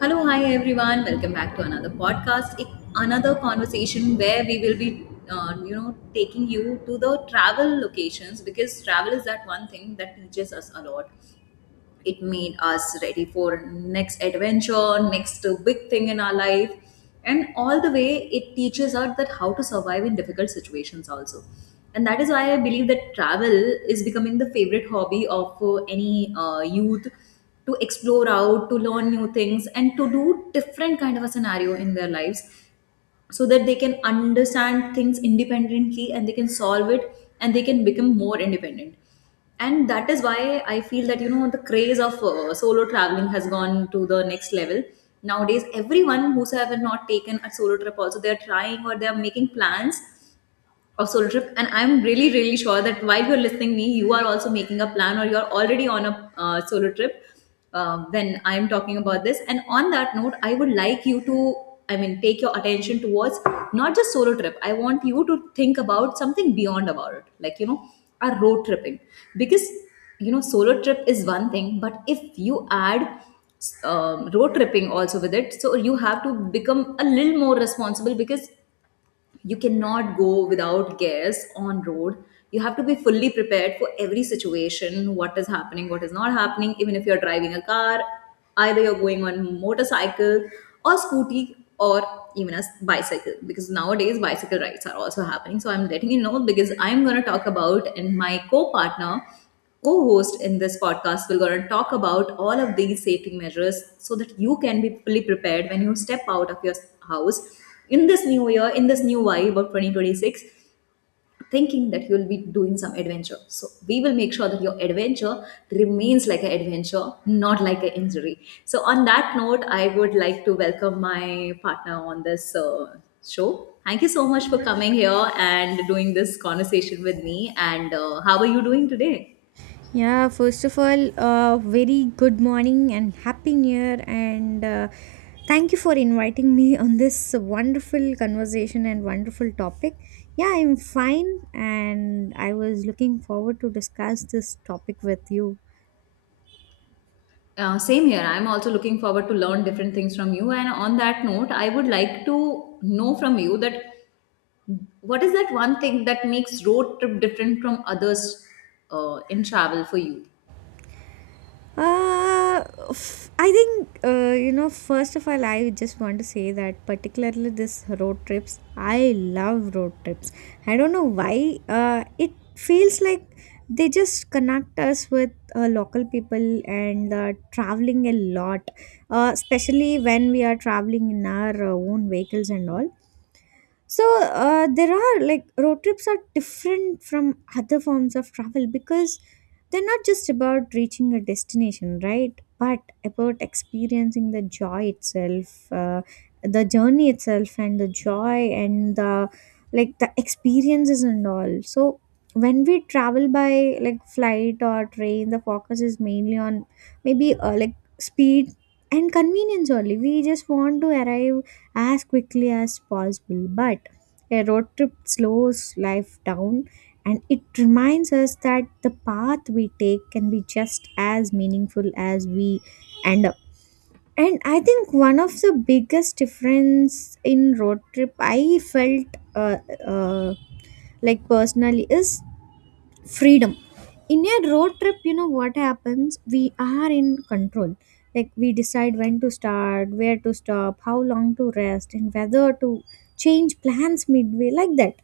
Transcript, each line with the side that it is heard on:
left: Hello, hi everyone. Welcome back to another podcast, another conversation where we will be, taking you to the travel locations because travel is that one thing that teaches us a lot. It made us ready for next adventure, next big thing in our life, and all the way it teaches us that how to survive in difficult situations also. And that is why I believe that travel is becoming the favorite hobby of any youth, to explore out, to learn new things, and to do different kind of a scenario in their lives so that they can understand things independently and they can solve it and they can become more independent. And that is why I feel that, you know, the craze of solo traveling has gone to the next level. Nowadays everyone who's ever not taken a solo trip also, they're trying or they're making plans of solo trip, and I'm really sure that while you're listening me, you are also making a plan or you're already on a solo trip. When I'm talking about this, and on that note, I would like you to, I mean, take your attention towards not just solo trip. I want you to think about something beyond about it, like, you know, a road tripping. Because, you know, solo trip is one thing, but if you add road tripping also with it, so you have to become a little more responsible, because you cannot go without gears on road. You have to be fully prepared for every situation, what is happening, what is not happening, even if you're driving a car, either you're going on motorcycle or scooty, or even a bicycle, because nowadays bicycle rides are also happening. So I'm letting you know, because I'm going to talk about, and my co-partner, co-host in this podcast will going to talk about all of these safety measures so that you can be fully prepared when you step out of your house in this new year, in this new vibe of 2026, thinking that you'll be doing some adventure. So we will make sure that your adventure remains like an adventure, not like an injury. So on that note, I would like to welcome my partner on this show. Thank you so much for coming here and doing this conversation with me, and how are you doing today?
right: Yeah, first of all, very good morning and happy new year. And thank you for inviting me on this wonderful conversation and wonderful topic. Yeah, I'm fine, and I was looking forward to discuss this topic with you.
left: Same here. I'm also looking forward to learn different things from you. And on that note, I would like to know from you that what is that one thing that makes road trip different from others, in travel for you?
right: Uh, I think, first of all, I just want to say that particularly this road trips, I love road trips. I don't know why. It feels like they just connect us with local people and traveling a lot, especially when we are traveling in our own vehicles and all, so there are, like, road trips are different from other forms of travel because they're not just about reaching a destination, right, but about experiencing the joy itself, the journey itself, and the joy and the, like, the experiences and all. So when we travel by, like, flight or train, the focus is mainly on, maybe, like, speed and convenience only. We just want to arrive as quickly as possible. But a road trip slows life down, and it reminds us that the path we take can be just as meaningful as we end up. And I think one of the biggest difference in road trip I felt, uh, uh, like, personally, is freedom. In a road trip, you know what happens, we are in control, like we decide when to start, where to stop, how long to rest, and whether to change plans midway, like that.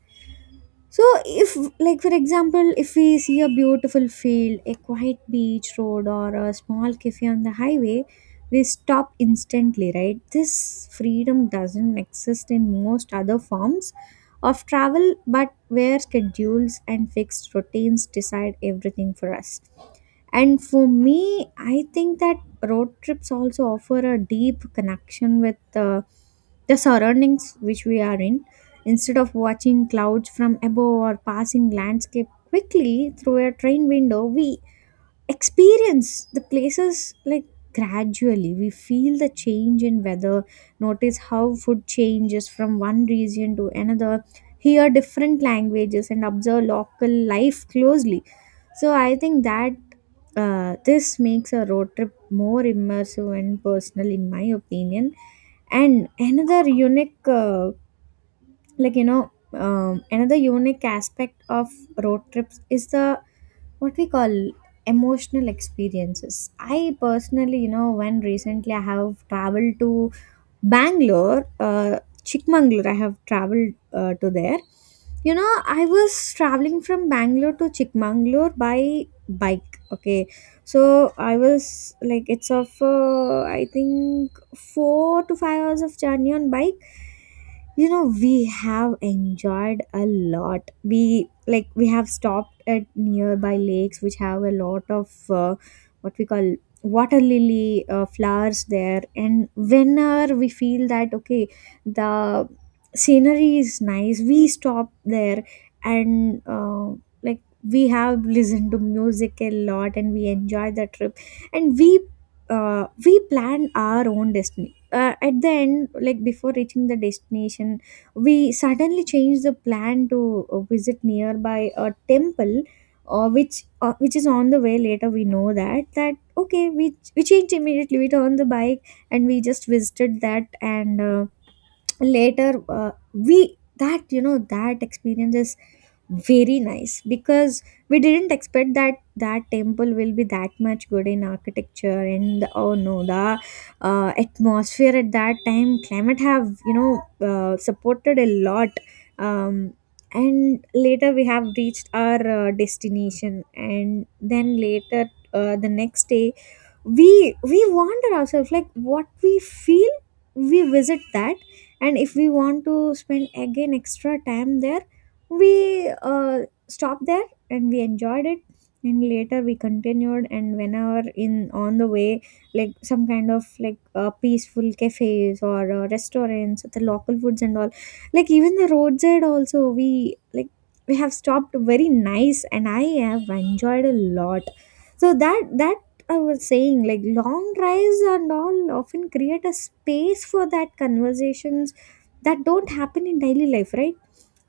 right: So, if, like, for example, if we see a beautiful field, a quiet beach road, or a small cafe on the highway, we stop instantly, right? This freedom doesn't exist in most other forms of travel, but where schedules and fixed routines decide everything for us. And for me, I think that road trips also offer a deep connection with the surroundings which we are in. Instead of watching clouds from above or passing landscape quickly through a train window, we experience the places, like, gradually we feel the change in weather, notice how food changes from one region to another, hear different languages, and observe local life closely. So I think that this makes a road trip more immersive and personal, in my opinion. And another unique, another unique aspect of road trips is the, what we call, emotional experiences. I personally, you know, when recently I have traveled to Bangalore, Chikmagalur, I have traveled to there, you know. I was traveling from Bangalore to Chikmagalur by bike, okay. So I was, like, it's of, I think, 4 to 5 hours of journey on bike. You know, we have enjoyed a lot. We, like, we have stopped at nearby lakes which have a lot of, what we call, water lily flowers there, and whenever we feel that, okay, the scenery is nice, we stop there. And like, we have listened to music a lot and we enjoy the trip. And we plan our own destination, at the end, like before reaching the destination, we suddenly changed the plan to visit nearby a temple, which is on the way. Later we know that that, okay, we changed immediately, we turned the bike, and we just visited that. And later, we that, you know, that experience is very nice because we didn't expect that that temple will be that much good in architecture. And, oh no, the atmosphere at that time, climate, have, you know, supported a lot. um, and later, we have reached our destination, and then later, the next day, we wander ourselves, like, what we feel we visit that. And if we want to spend again extra time there, we stopped there, and we enjoyed it. And later we continued, and whenever in on the way, like some kind of, like, peaceful cafes or restaurants, the local foods and all, like even the roadside also, we, like, we have stopped, very nice, and I have enjoyed a lot. So that that I was saying, like long drives and all often create a space for that conversations that don't happen in daily life, right?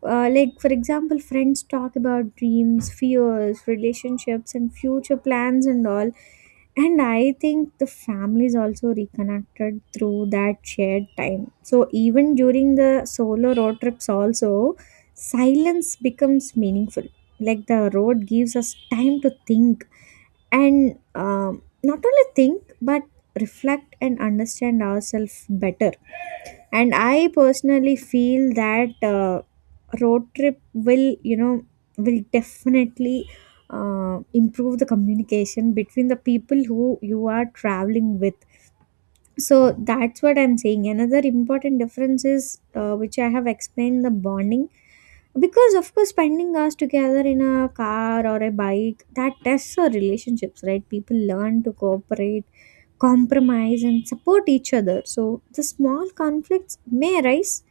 right: Like for example, friends talk about dreams, fears, relationships, and future plans and all. And I think the family is also reconnected through that shared time. So even during the solo road trips, also silence becomes meaningful. Like the road gives us time to think, and not only think but reflect and understand ourselves better. And I personally feel that road trip will, you know, will definitely improve the communication between the people who you are traveling with. So that's what I'm saying, another important difference is, which I have explained, the bonding, because of course spending hours together in a car or a bike, that tests our relationships, right? People learn to cooperate, compromise, and support each other. So the small conflicts may arise,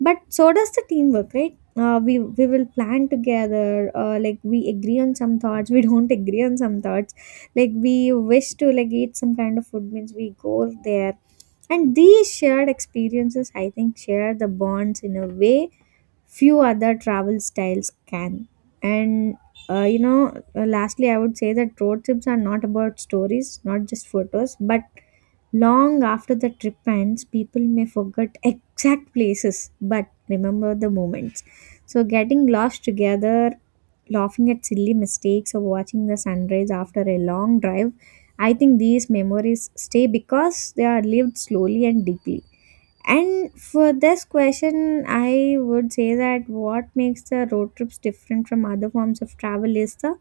right: but so does the teamwork, right? We will plan together. Like we agree on some thoughts, we don't agree on some thoughts. Like we wish to, like, eat some kind of food means we go there, and these shared experiences, I think, share the bonds in a way few other travel styles can. And lastly, I would say that road trips are not about stories, not just photos, but long after the trip ends, people may forget exact places but remember the moments. So, getting lost together, laughing at silly mistakes, or watching the sunrise after a long drive, I think these memories stay because they are lived slowly and deeply. And for this question, I would say that what makes the road trips different from other forms of travel is the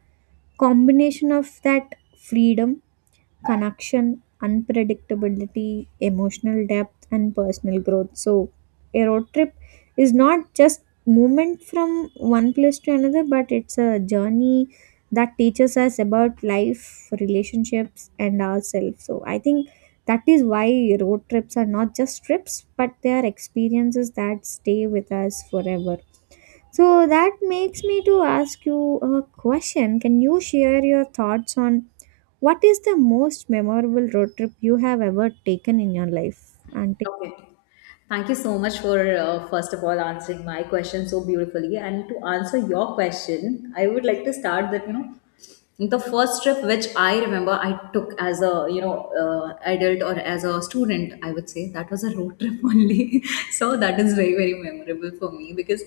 right: combination of that freedom, connection, unpredictability, emotional depth, and personal growth. So, a road trip is not just movement from one place to another, but it's a journey that teaches us about life, relationships, and ourselves. So, I think that is why road trips are not just trips, but they are experiences that stay with us forever. So that makes me to ask you a question. Can you share your thoughts on what is the most memorable road trip you have ever taken in your life? And
left: Okay. Thank you so much for, first of all, answering my question so beautifully. And to answer your question, I would like to start that, you know, the first trip which I remember I took as a, you know, adult or as a student, I would say that was a road trip only. So that is very, very memorable for me because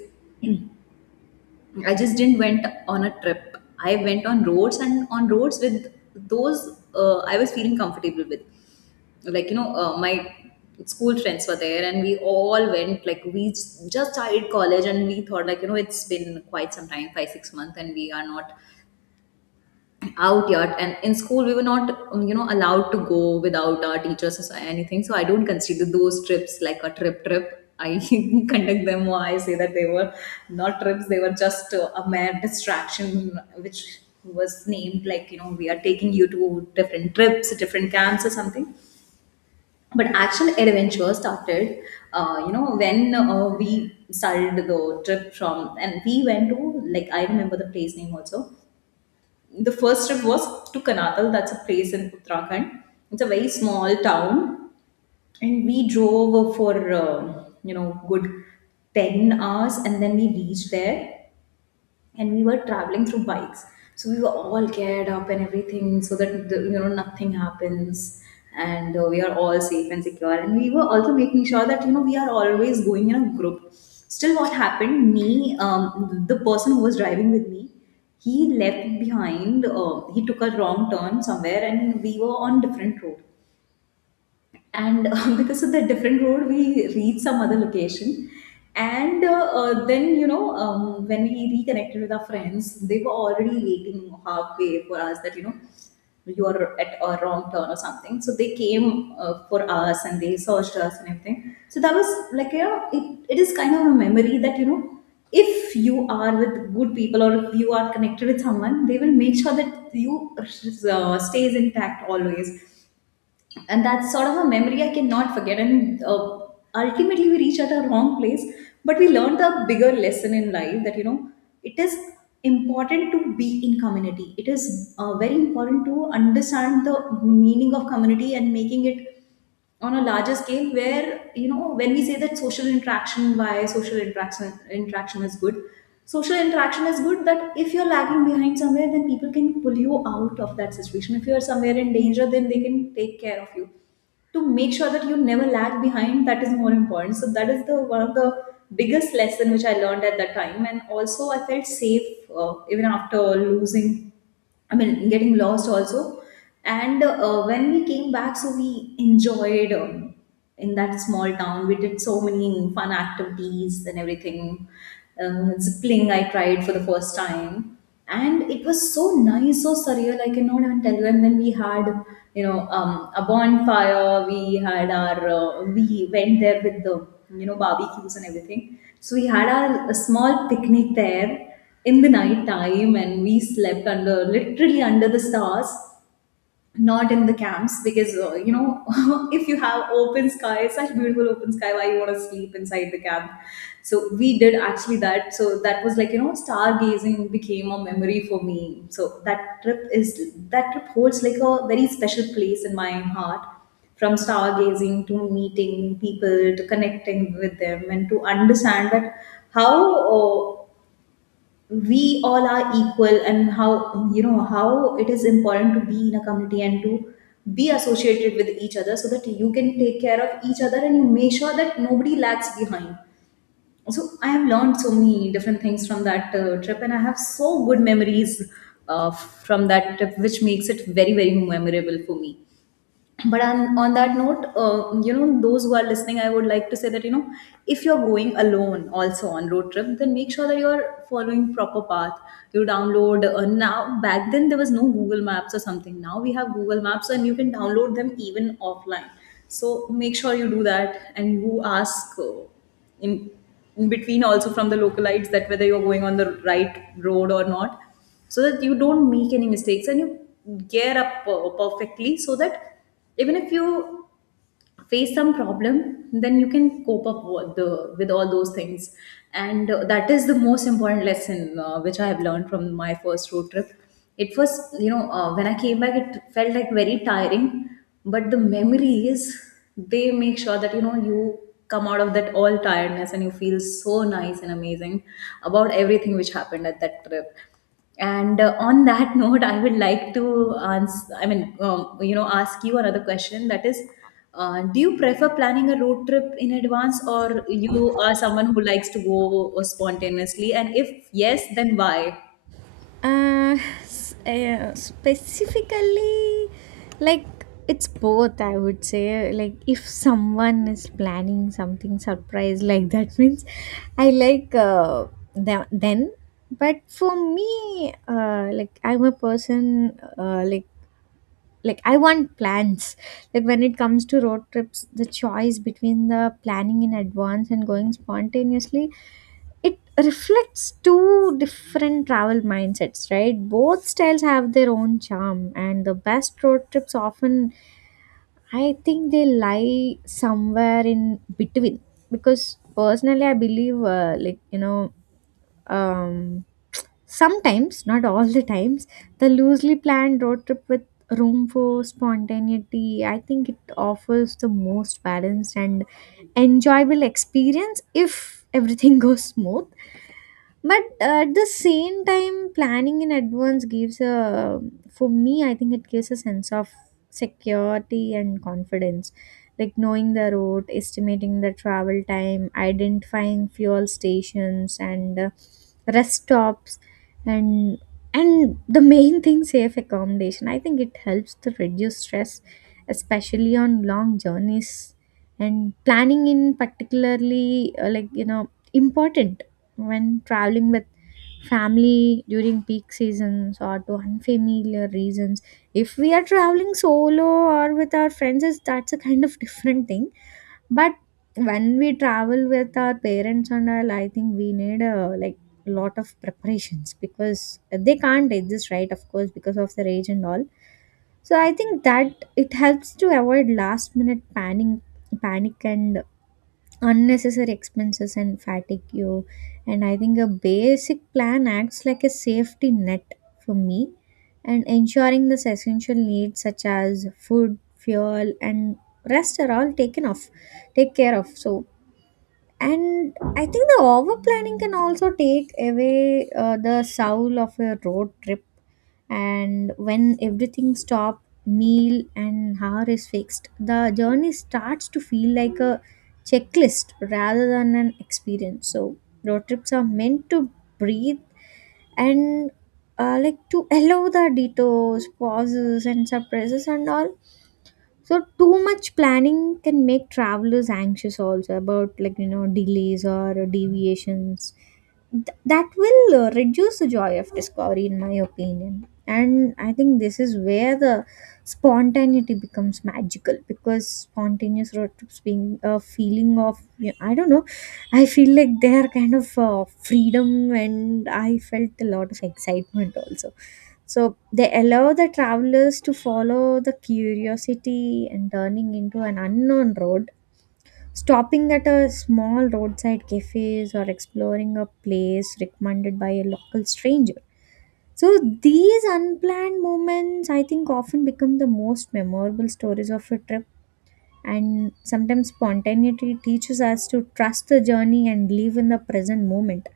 left: I just didn't went on a trip. I went on roads, and on roads with those, I was feeling comfortable with, like, you know, my school friends were there, and we all went, like, just started college, and we thought, like, you know, it's been quite some time, 5 6 months, and we are not out yet, and in school we were not, you know, allowed to go without our teachers or anything. So I don't consider those trips like a trip trip. I conduct them, or I say that they were not trips, they were just a mere distraction which was named like, you know, we are taking you to different trips, different camps or something. But actual adventure started, you know, when we started the trip from, and we went to, like, I remember the place name also. The first trip was to Kanadal. That's a place in Uttarakhand. It's a very small town, and we drove for uh, you know, good 10 hours, and then we reached there. And we were traveling through bikes, so we were all geared up and everything so that, the, you know, nothing happens and we are all safe and secure. And we were also making sure that, you know, we are always going in a group. Still what happened, me, the person who was driving with me, he left behind, he took a wrong turn somewhere and we were on different road, and because of the different road we reached some other location. And then, you know, when we reconnected with our friends, they were already waiting halfway for us, that, you know, you are at a wrong turn or something. So they came for us, and they searched us and everything. So that was, like, you know, it is kind of a memory that, you know, if you are with good people or if you are connected with someone, they will make sure that you stays intact always. And that's sort of a memory I cannot forget. And ultimately, we reach at a wrong place, but we learned the bigger lesson in life, that, you know, it is important to be in community. It is very important to understand the meaning of community and making it on a larger scale, where, you know, when we say that social interaction, why social interaction is good, social interaction is good, that if you're lagging behind somewhere, then people can pull you out of that situation. If you're somewhere in danger, then they can take care of you, to make sure that you never lag behind. That is more important. So that is the one of the biggest lesson which I learned at that time. And also I felt safe, even after losing, I mean, getting lost also. And when we came back, so we enjoyed, in that small town. We did so many fun activities and everything. Zippling I tried for the first time, and it was so nice, so surreal. I cannot even tell you. And then we had, you know, a bonfire. We had our, we went there with the, you know, barbecues and everything. So we had our a small picnic there in the night time, and we slept under, literally under the stars, not in the camps, because, you know, if you have open sky, such beautiful open sky, why you want to sleep inside the camp? So we did actually that. So that was, like, you know, stargazing became a memory for me. So that trip is, that trip holds like a very special place in my heart, from stargazing to meeting people to connecting with them, and to understand that how we all are equal, and how, you know, how it is important to be in a community and to be associated with each other, so that you can take care of each other and you make sure that nobody lags behind. So I have learned so many different things from that trip, and I have so good memories from that trip, which makes it very, very memorable for me. But on that note, you know, those who are listening, I would like to say that, you know, if you're going alone also on road trip, then make sure that you're following proper path. You download, now back then there was no Google Maps or something, now we have Google Maps and you can download them even offline, so make sure you do that. And you ask, in in between also from the localites, that whether you're going on the right road or not, so that you don't make any mistakes, and you gear up perfectly, so that even if you face some problem, then you can cope up with the, with all those things. And that is the most important lesson which I have learned from my first road trip. It was, you know, when I came back, it felt like very tiring, but the memories, they make sure that, you know, you come out of that all tiredness and you feel so nice and amazing about everything which happened at that trip. And on that note, I would like to answer, I mean, you know, ask you another question. That is, do you prefer planning a road trip in advance, or you are someone who likes to go spontaneously? And if yes, then why?
right: Uh, specifically, like, it's both, I would say. Like, if someone is planning something surprise, like, that means I like, then. But for me, like, I'm a person, uh, like like I want plans. Like when it comes to road trips, the choice between the planning in advance and going spontaneously, it reflects two different travel mindsets, right? Both styles have their own charm, and the best road trips often, I think, they lie somewhere in between, because personally I believe, um, sometimes, not all the times, the loosely planned road trip with room for spontaneity, I think it offers the most balanced and enjoyable experience if everything goes smooth. But at the same time, planning in advance gives a, for me, I think it gives a sense of security and confidence, like knowing the route, estimating the travel time, identifying fuel stations, and rest stops, and and the main thing, safe accommodation. I think it helps to reduce stress, especially on long journeys. And planning in particularly, important when traveling with family during peak seasons or to unfamiliar reasons, if we are traveling solo or with our friends, is that's a kind of different thing. But when we travel with our parents and all, I think we need a, like, lot of preparations because they can't exist, right, of course, because of their age and all. So I think that it helps to avoid last minute panic and unnecessary expenses and fatigue you. And I think a basic plan acts like a safety net for me, and ensuring this essential needs such as food, fuel, and rest are all taken off, take care of. So, and I think the over planning can also take away the soul of a road trip. And when everything, stop meal and hour, is fixed, the journey starts to feel like a checklist rather than an experience. So road trips are meant to breathe, and like, to allow the detours, pauses, and surprises and all. So too much planning can make travelers anxious also about, like, you know, delays or deviations. That will reduce the joy of discovery, in my opinion. And I think this is where the spontaneity becomes magical, because spontaneous road trips being a feeling of, you, I don't know, I feel like they are kind of freedom, and I felt a lot of excitement also. So they allow the travelers to follow the curiosity and turning into an unknown road, stopping at a small roadside cafes or exploring a place recommended by a local stranger. So these unplanned moments, I think, often become the most memorable stories of a trip. And sometimes spontaneity teaches us to trust the journey and live in the present moment.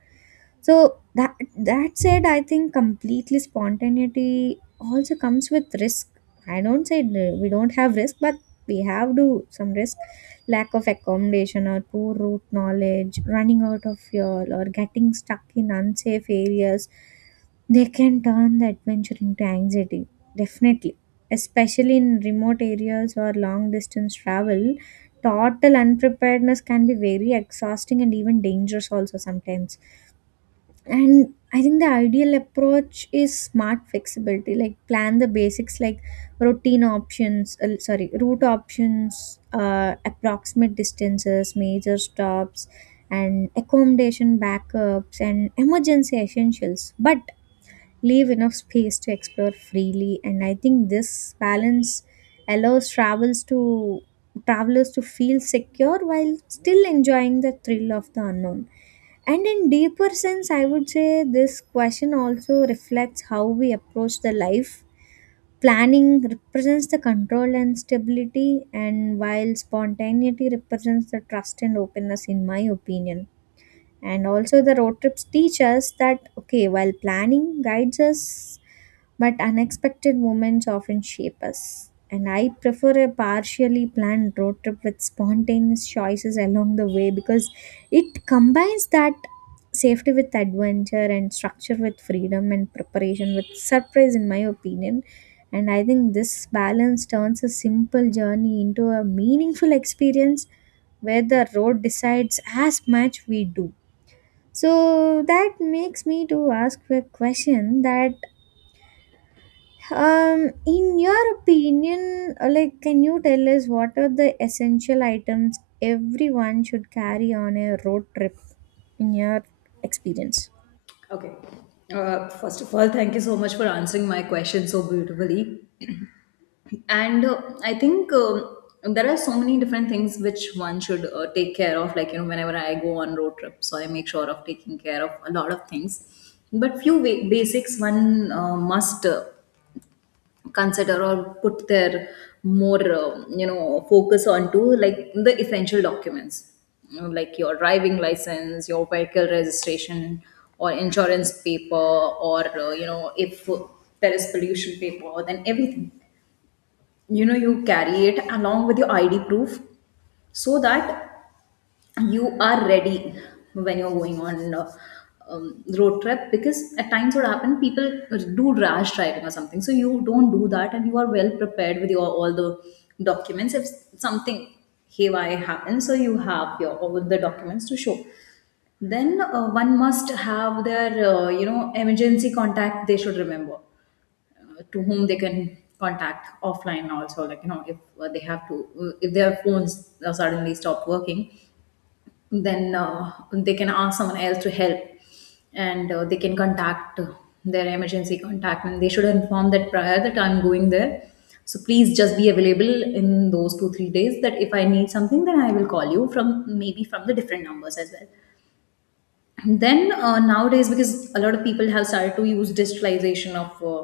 right: So that said, I think completely spontaneity also comes with risk. I don't say, we don't have risk, but we have to some risk, lack of accommodation or poor route knowledge, running out of fuel, or getting stuck in unsafe areas. They can turn the adventure into anxiety, definitely, especially in remote areas or long distance travel. Total unpreparedness can be very exhausting and even dangerous also sometimes. And I think the ideal approach is smart flexibility, like plan the basics, like routine options, sorry, route options, approximate distances, major stops, and accommodation backups and emergency essentials. But leave enough space to explore freely. And I think this balance allows travels to travelers to feel secure while still enjoying the thrill of the unknown. And in deeper sense, I would say this question also reflects how we approach the life. Planning represents the control and stability, and while spontaneity represents the trust and openness, in my opinion. And also the road trips teach us that, okay, while planning guides us, but unexpected moments often shape us. And I prefer a partially planned road trip with spontaneous choices along the way because it combines that safety with adventure and structure with freedom and preparation with surprise, in my opinion. And I think this balance turns a simple journey into a meaningful experience where the road decides as much we do. So that makes me to ask a question that, in your opinion, like, can you tell us what are the essential items everyone should carry on a road trip, in your experience?
left: Okay. First of all, thank you so much for answering my question so beautifully. And I think there are so many different things which one should take care of, like you know, whenever I go on road trip, so I make sure of taking care of a lot of things. But few basics one must consider or put their more you know focus onto, like the essential documents, you know, like your driving license, your vehicle registration or insurance paper, or you know, if there is pollution paper, then everything, you know, you carry it along with your ID proof, so that you are ready when you're going on road trip. Because at times what happen, people do rash driving or something, so you don't do that, and you are well prepared with your all the documents. If something haywire happens, so you have your all the documents to show. Then one must have their you know emergency contact, they should remember to whom they can contact offline also, like you know, if they have to if their phones suddenly stop working, then they can ask someone else to help, and they can contact their emergency contact, and they should inform that prior that I'm going there, so please just be available in those 2 3 days, that if I need something, then I will call you from, maybe from the different numbers as well. And then nowadays, because a lot of people have started to use digitalization of uh,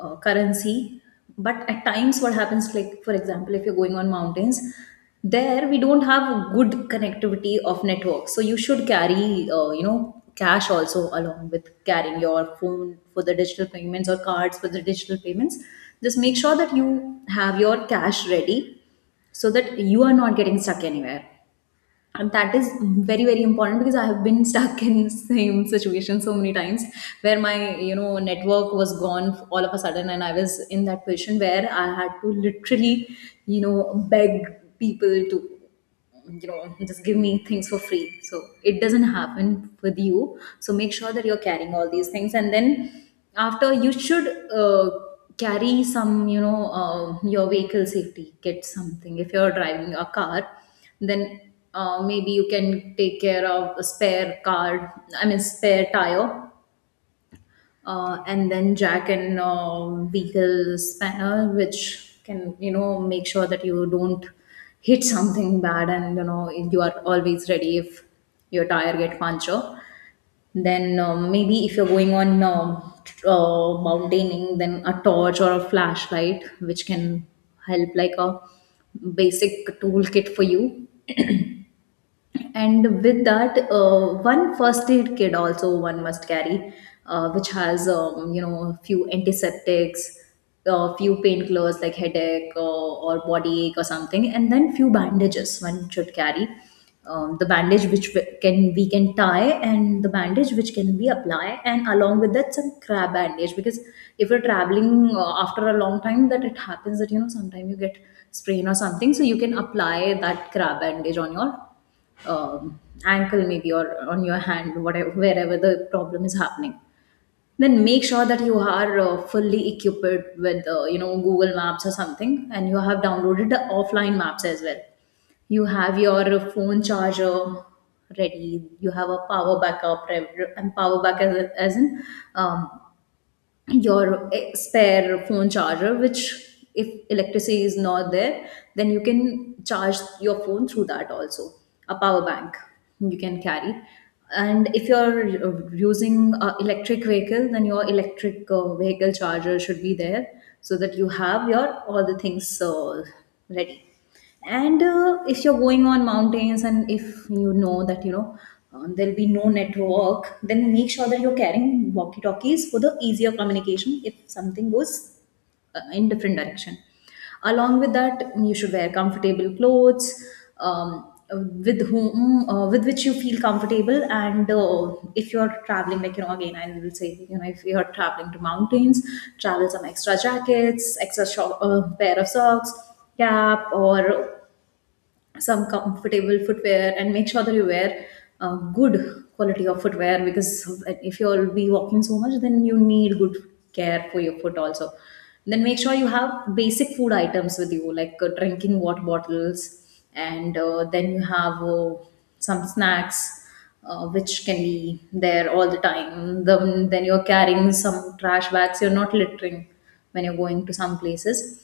left: uh, currency. But at times what happens, like for example, if you're going on mountains, there we don't have good connectivity of network, so you should carry you know, cash also, along with carrying your phone for the digital payments, or cards for the digital payments. Just make sure that you have your cash ready, so that you are not getting stuck anywhere. And that is very, very important, because I have been stuck in same situation so many times, where my you know network was gone all of a sudden, and I was in that position where I had to literally, you know, beg people to, you know, just give me things for free. So it doesn't happen with you, so make sure that you're carrying all these things. And then after, you should carry some, you know, your vehicle safety kit, something. If you're driving a car, then maybe you can take care of a spare card, I mean spare tire, and then jack, and vehicle spanner, which can, you know, make sure that you don't hit something bad, and you know you are always ready if your tire get puncture. Then maybe if you're going on mountaining, then a torch or a flashlight, which can help, like a basic toolkit for you. And with that one first aid kit also one must carry, which has, you know, a few antiseptics, a few painkillers like headache or body ache or something, and then few bandages one should carry. The bandage which we can tie, and the bandage which can be apply, and along with that some crab bandage, because if you're traveling after a long time, that it happens that, you know, sometimes you get sprain or something, so you can apply that crab bandage on your um, ankle maybe, or on your hand, whatever, wherever the problem is happening. Then make sure that you are fully equipped with you know, Google Maps or something, and you have downloaded the offline maps as well. You have your phone charger ready, you have a power backup and power back, as in, um, your spare phone charger, which if electricity is not there, then you can charge your phone through that also. A power bank you can carry. And if you're using electric vehicle, then your electric vehicle charger should be there, so that you have your all the things ready. And if you're going on mountains, and if you know that, you know, there'll be no network, then make sure that you're carrying walkie talkies for the easier communication, if something goes in different direction. Along with that, you should wear comfortable clothes, with whom, with which you feel comfortable. And if you're traveling, like, you know, again I will say, you know, if you're traveling to mountains, travel some extra jackets, extra pair of socks, cap, or some comfortable footwear. And make sure that you wear good quality of footwear, because if you'll be walking so much, then you need good care for your foot also. Then make sure you have basic food items with you, like drinking water bottles, and then you have some snacks which can be there all the time. Then you're carrying some trash bags, you're not littering when you're going to some places.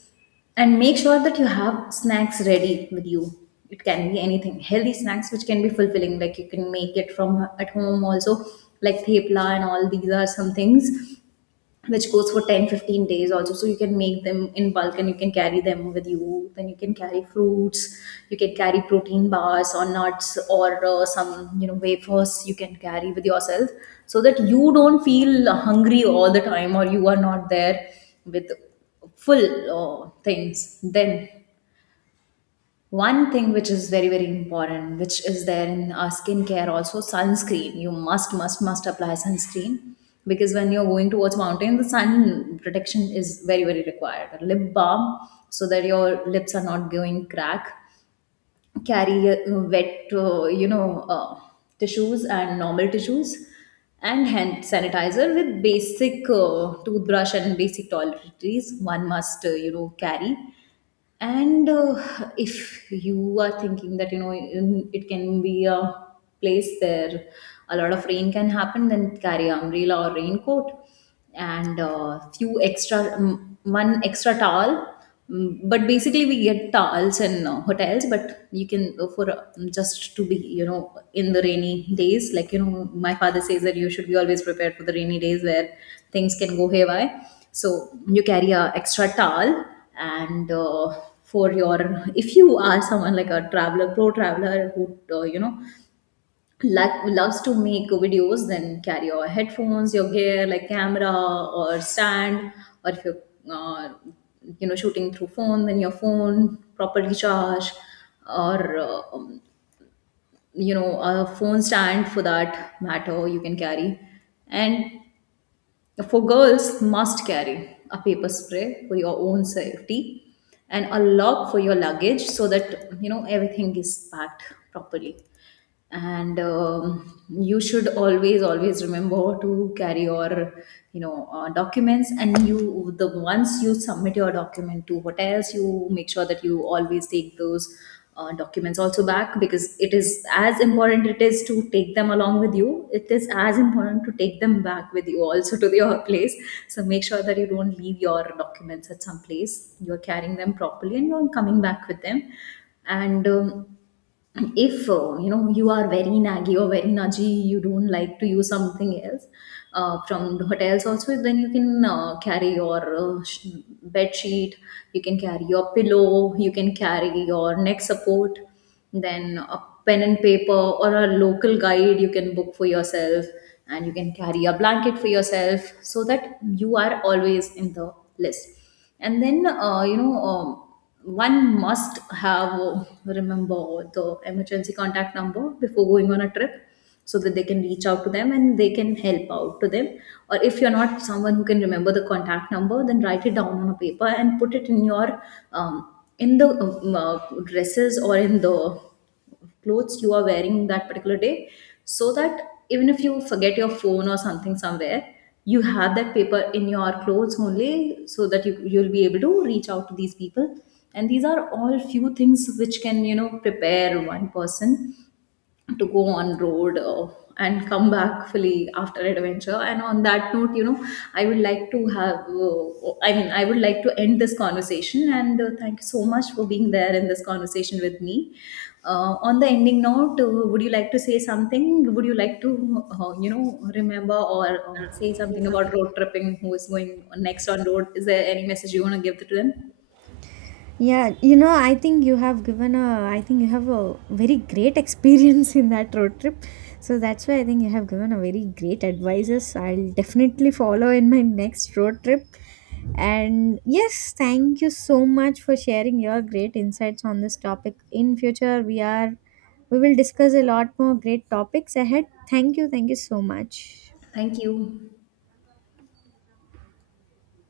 left: And make sure that you have snacks ready with you. It can be anything, healthy snacks which can be fulfilling, like you can make it from at home also, like thepla and all. These are some things which goes for 10-15 days also, so you can make them in bulk and you can carry them with you. Then you can carry fruits, you can carry protein bars or nuts, or some, you know, wafers you can carry with yourself, so that you don't feel hungry all the time, or you are not there with full things. Then one thing which is very, very important, which is there in our skincare also, sunscreen. You must apply sunscreen, because when you're going towards mountain, the sun protection is very, very required. A lip balm, so that your lips are not going crack. Carry wet, you know, tissues and normal tissues, and hand sanitizer with basic toothbrush and basic toiletries, one must, you know, carry. And if you are thinking that, you know, it can be a place where a lot of rain can happen, then carry an umbrella or raincoat. And few extra, one extra towel. Mm, but basically we get towels in hotels, but you can, for just to be, you know, in the rainy days, like you know, my father says that you should be always prepared for the rainy days where things can go haywire. So you carry a extra towel. And for your, if you are someone like a traveler, pro traveler, who you know, like loves to make videos, then carry your headphones, your gear, like camera or stand. Or if you're uh, you know, shooting through phone, then your phone properly charged, or you know, a phone stand, for that matter you can carry. And for girls, must carry a paper spray for your own safety, and a lock for your luggage, so that you know everything is packed properly. And you should always, always remember to carry your, you know, documents. And you, the once you submit your document to hotels, you make sure that you always take those documents also back. Because it is as important, it is to take them along with you, it is as important to take them back with you also, to your place. So make sure that you don't leave your documents at some place, you're carrying them properly, and you're coming back with them. And um, and if you know, you are very naggy or very nudgy, you don't like to use something else from the hotels also, then you can carry your bed sheet, you can carry your pillow, you can carry your neck support. Then a pen and paper, or a local guide you can book for yourself. And you can carry a blanket for yourself, so that you are always in the list. And then you know, one must have, remember the emergency contact number before going on a trip, so that they can reach out to them and they can help out to them. Or if you're not someone who can remember the contact number, then write it down on a paper and put it in your um, in the dresses, or in the clothes you are wearing that particular day, so that even if you forget your phone or something somewhere, you have that paper in your clothes only, so that you'll be able to reach out to these people. And these are all few things which can, you know, prepare one person to go on road and come back fully after adventure. And on that note, you know, I would like to have, I mean, I would like to end this conversation, and thank you so much for being there in this conversation with me. On the ending note, would you like to say something, would you like to you know, remember, or say something about road tripping, who is going next on road, is there any message you want to give to them?
right: Yeah, you know, I think you have given a, I think you have a very great experience in that road trip. So that's why I think you have given a very great advices. I'll definitely follow in my next road trip. And yes, thank you so much for sharing your great insights on this topic. In future, we will discuss a lot more great topics ahead. Thank you. Thank you so much.
left: Thank you.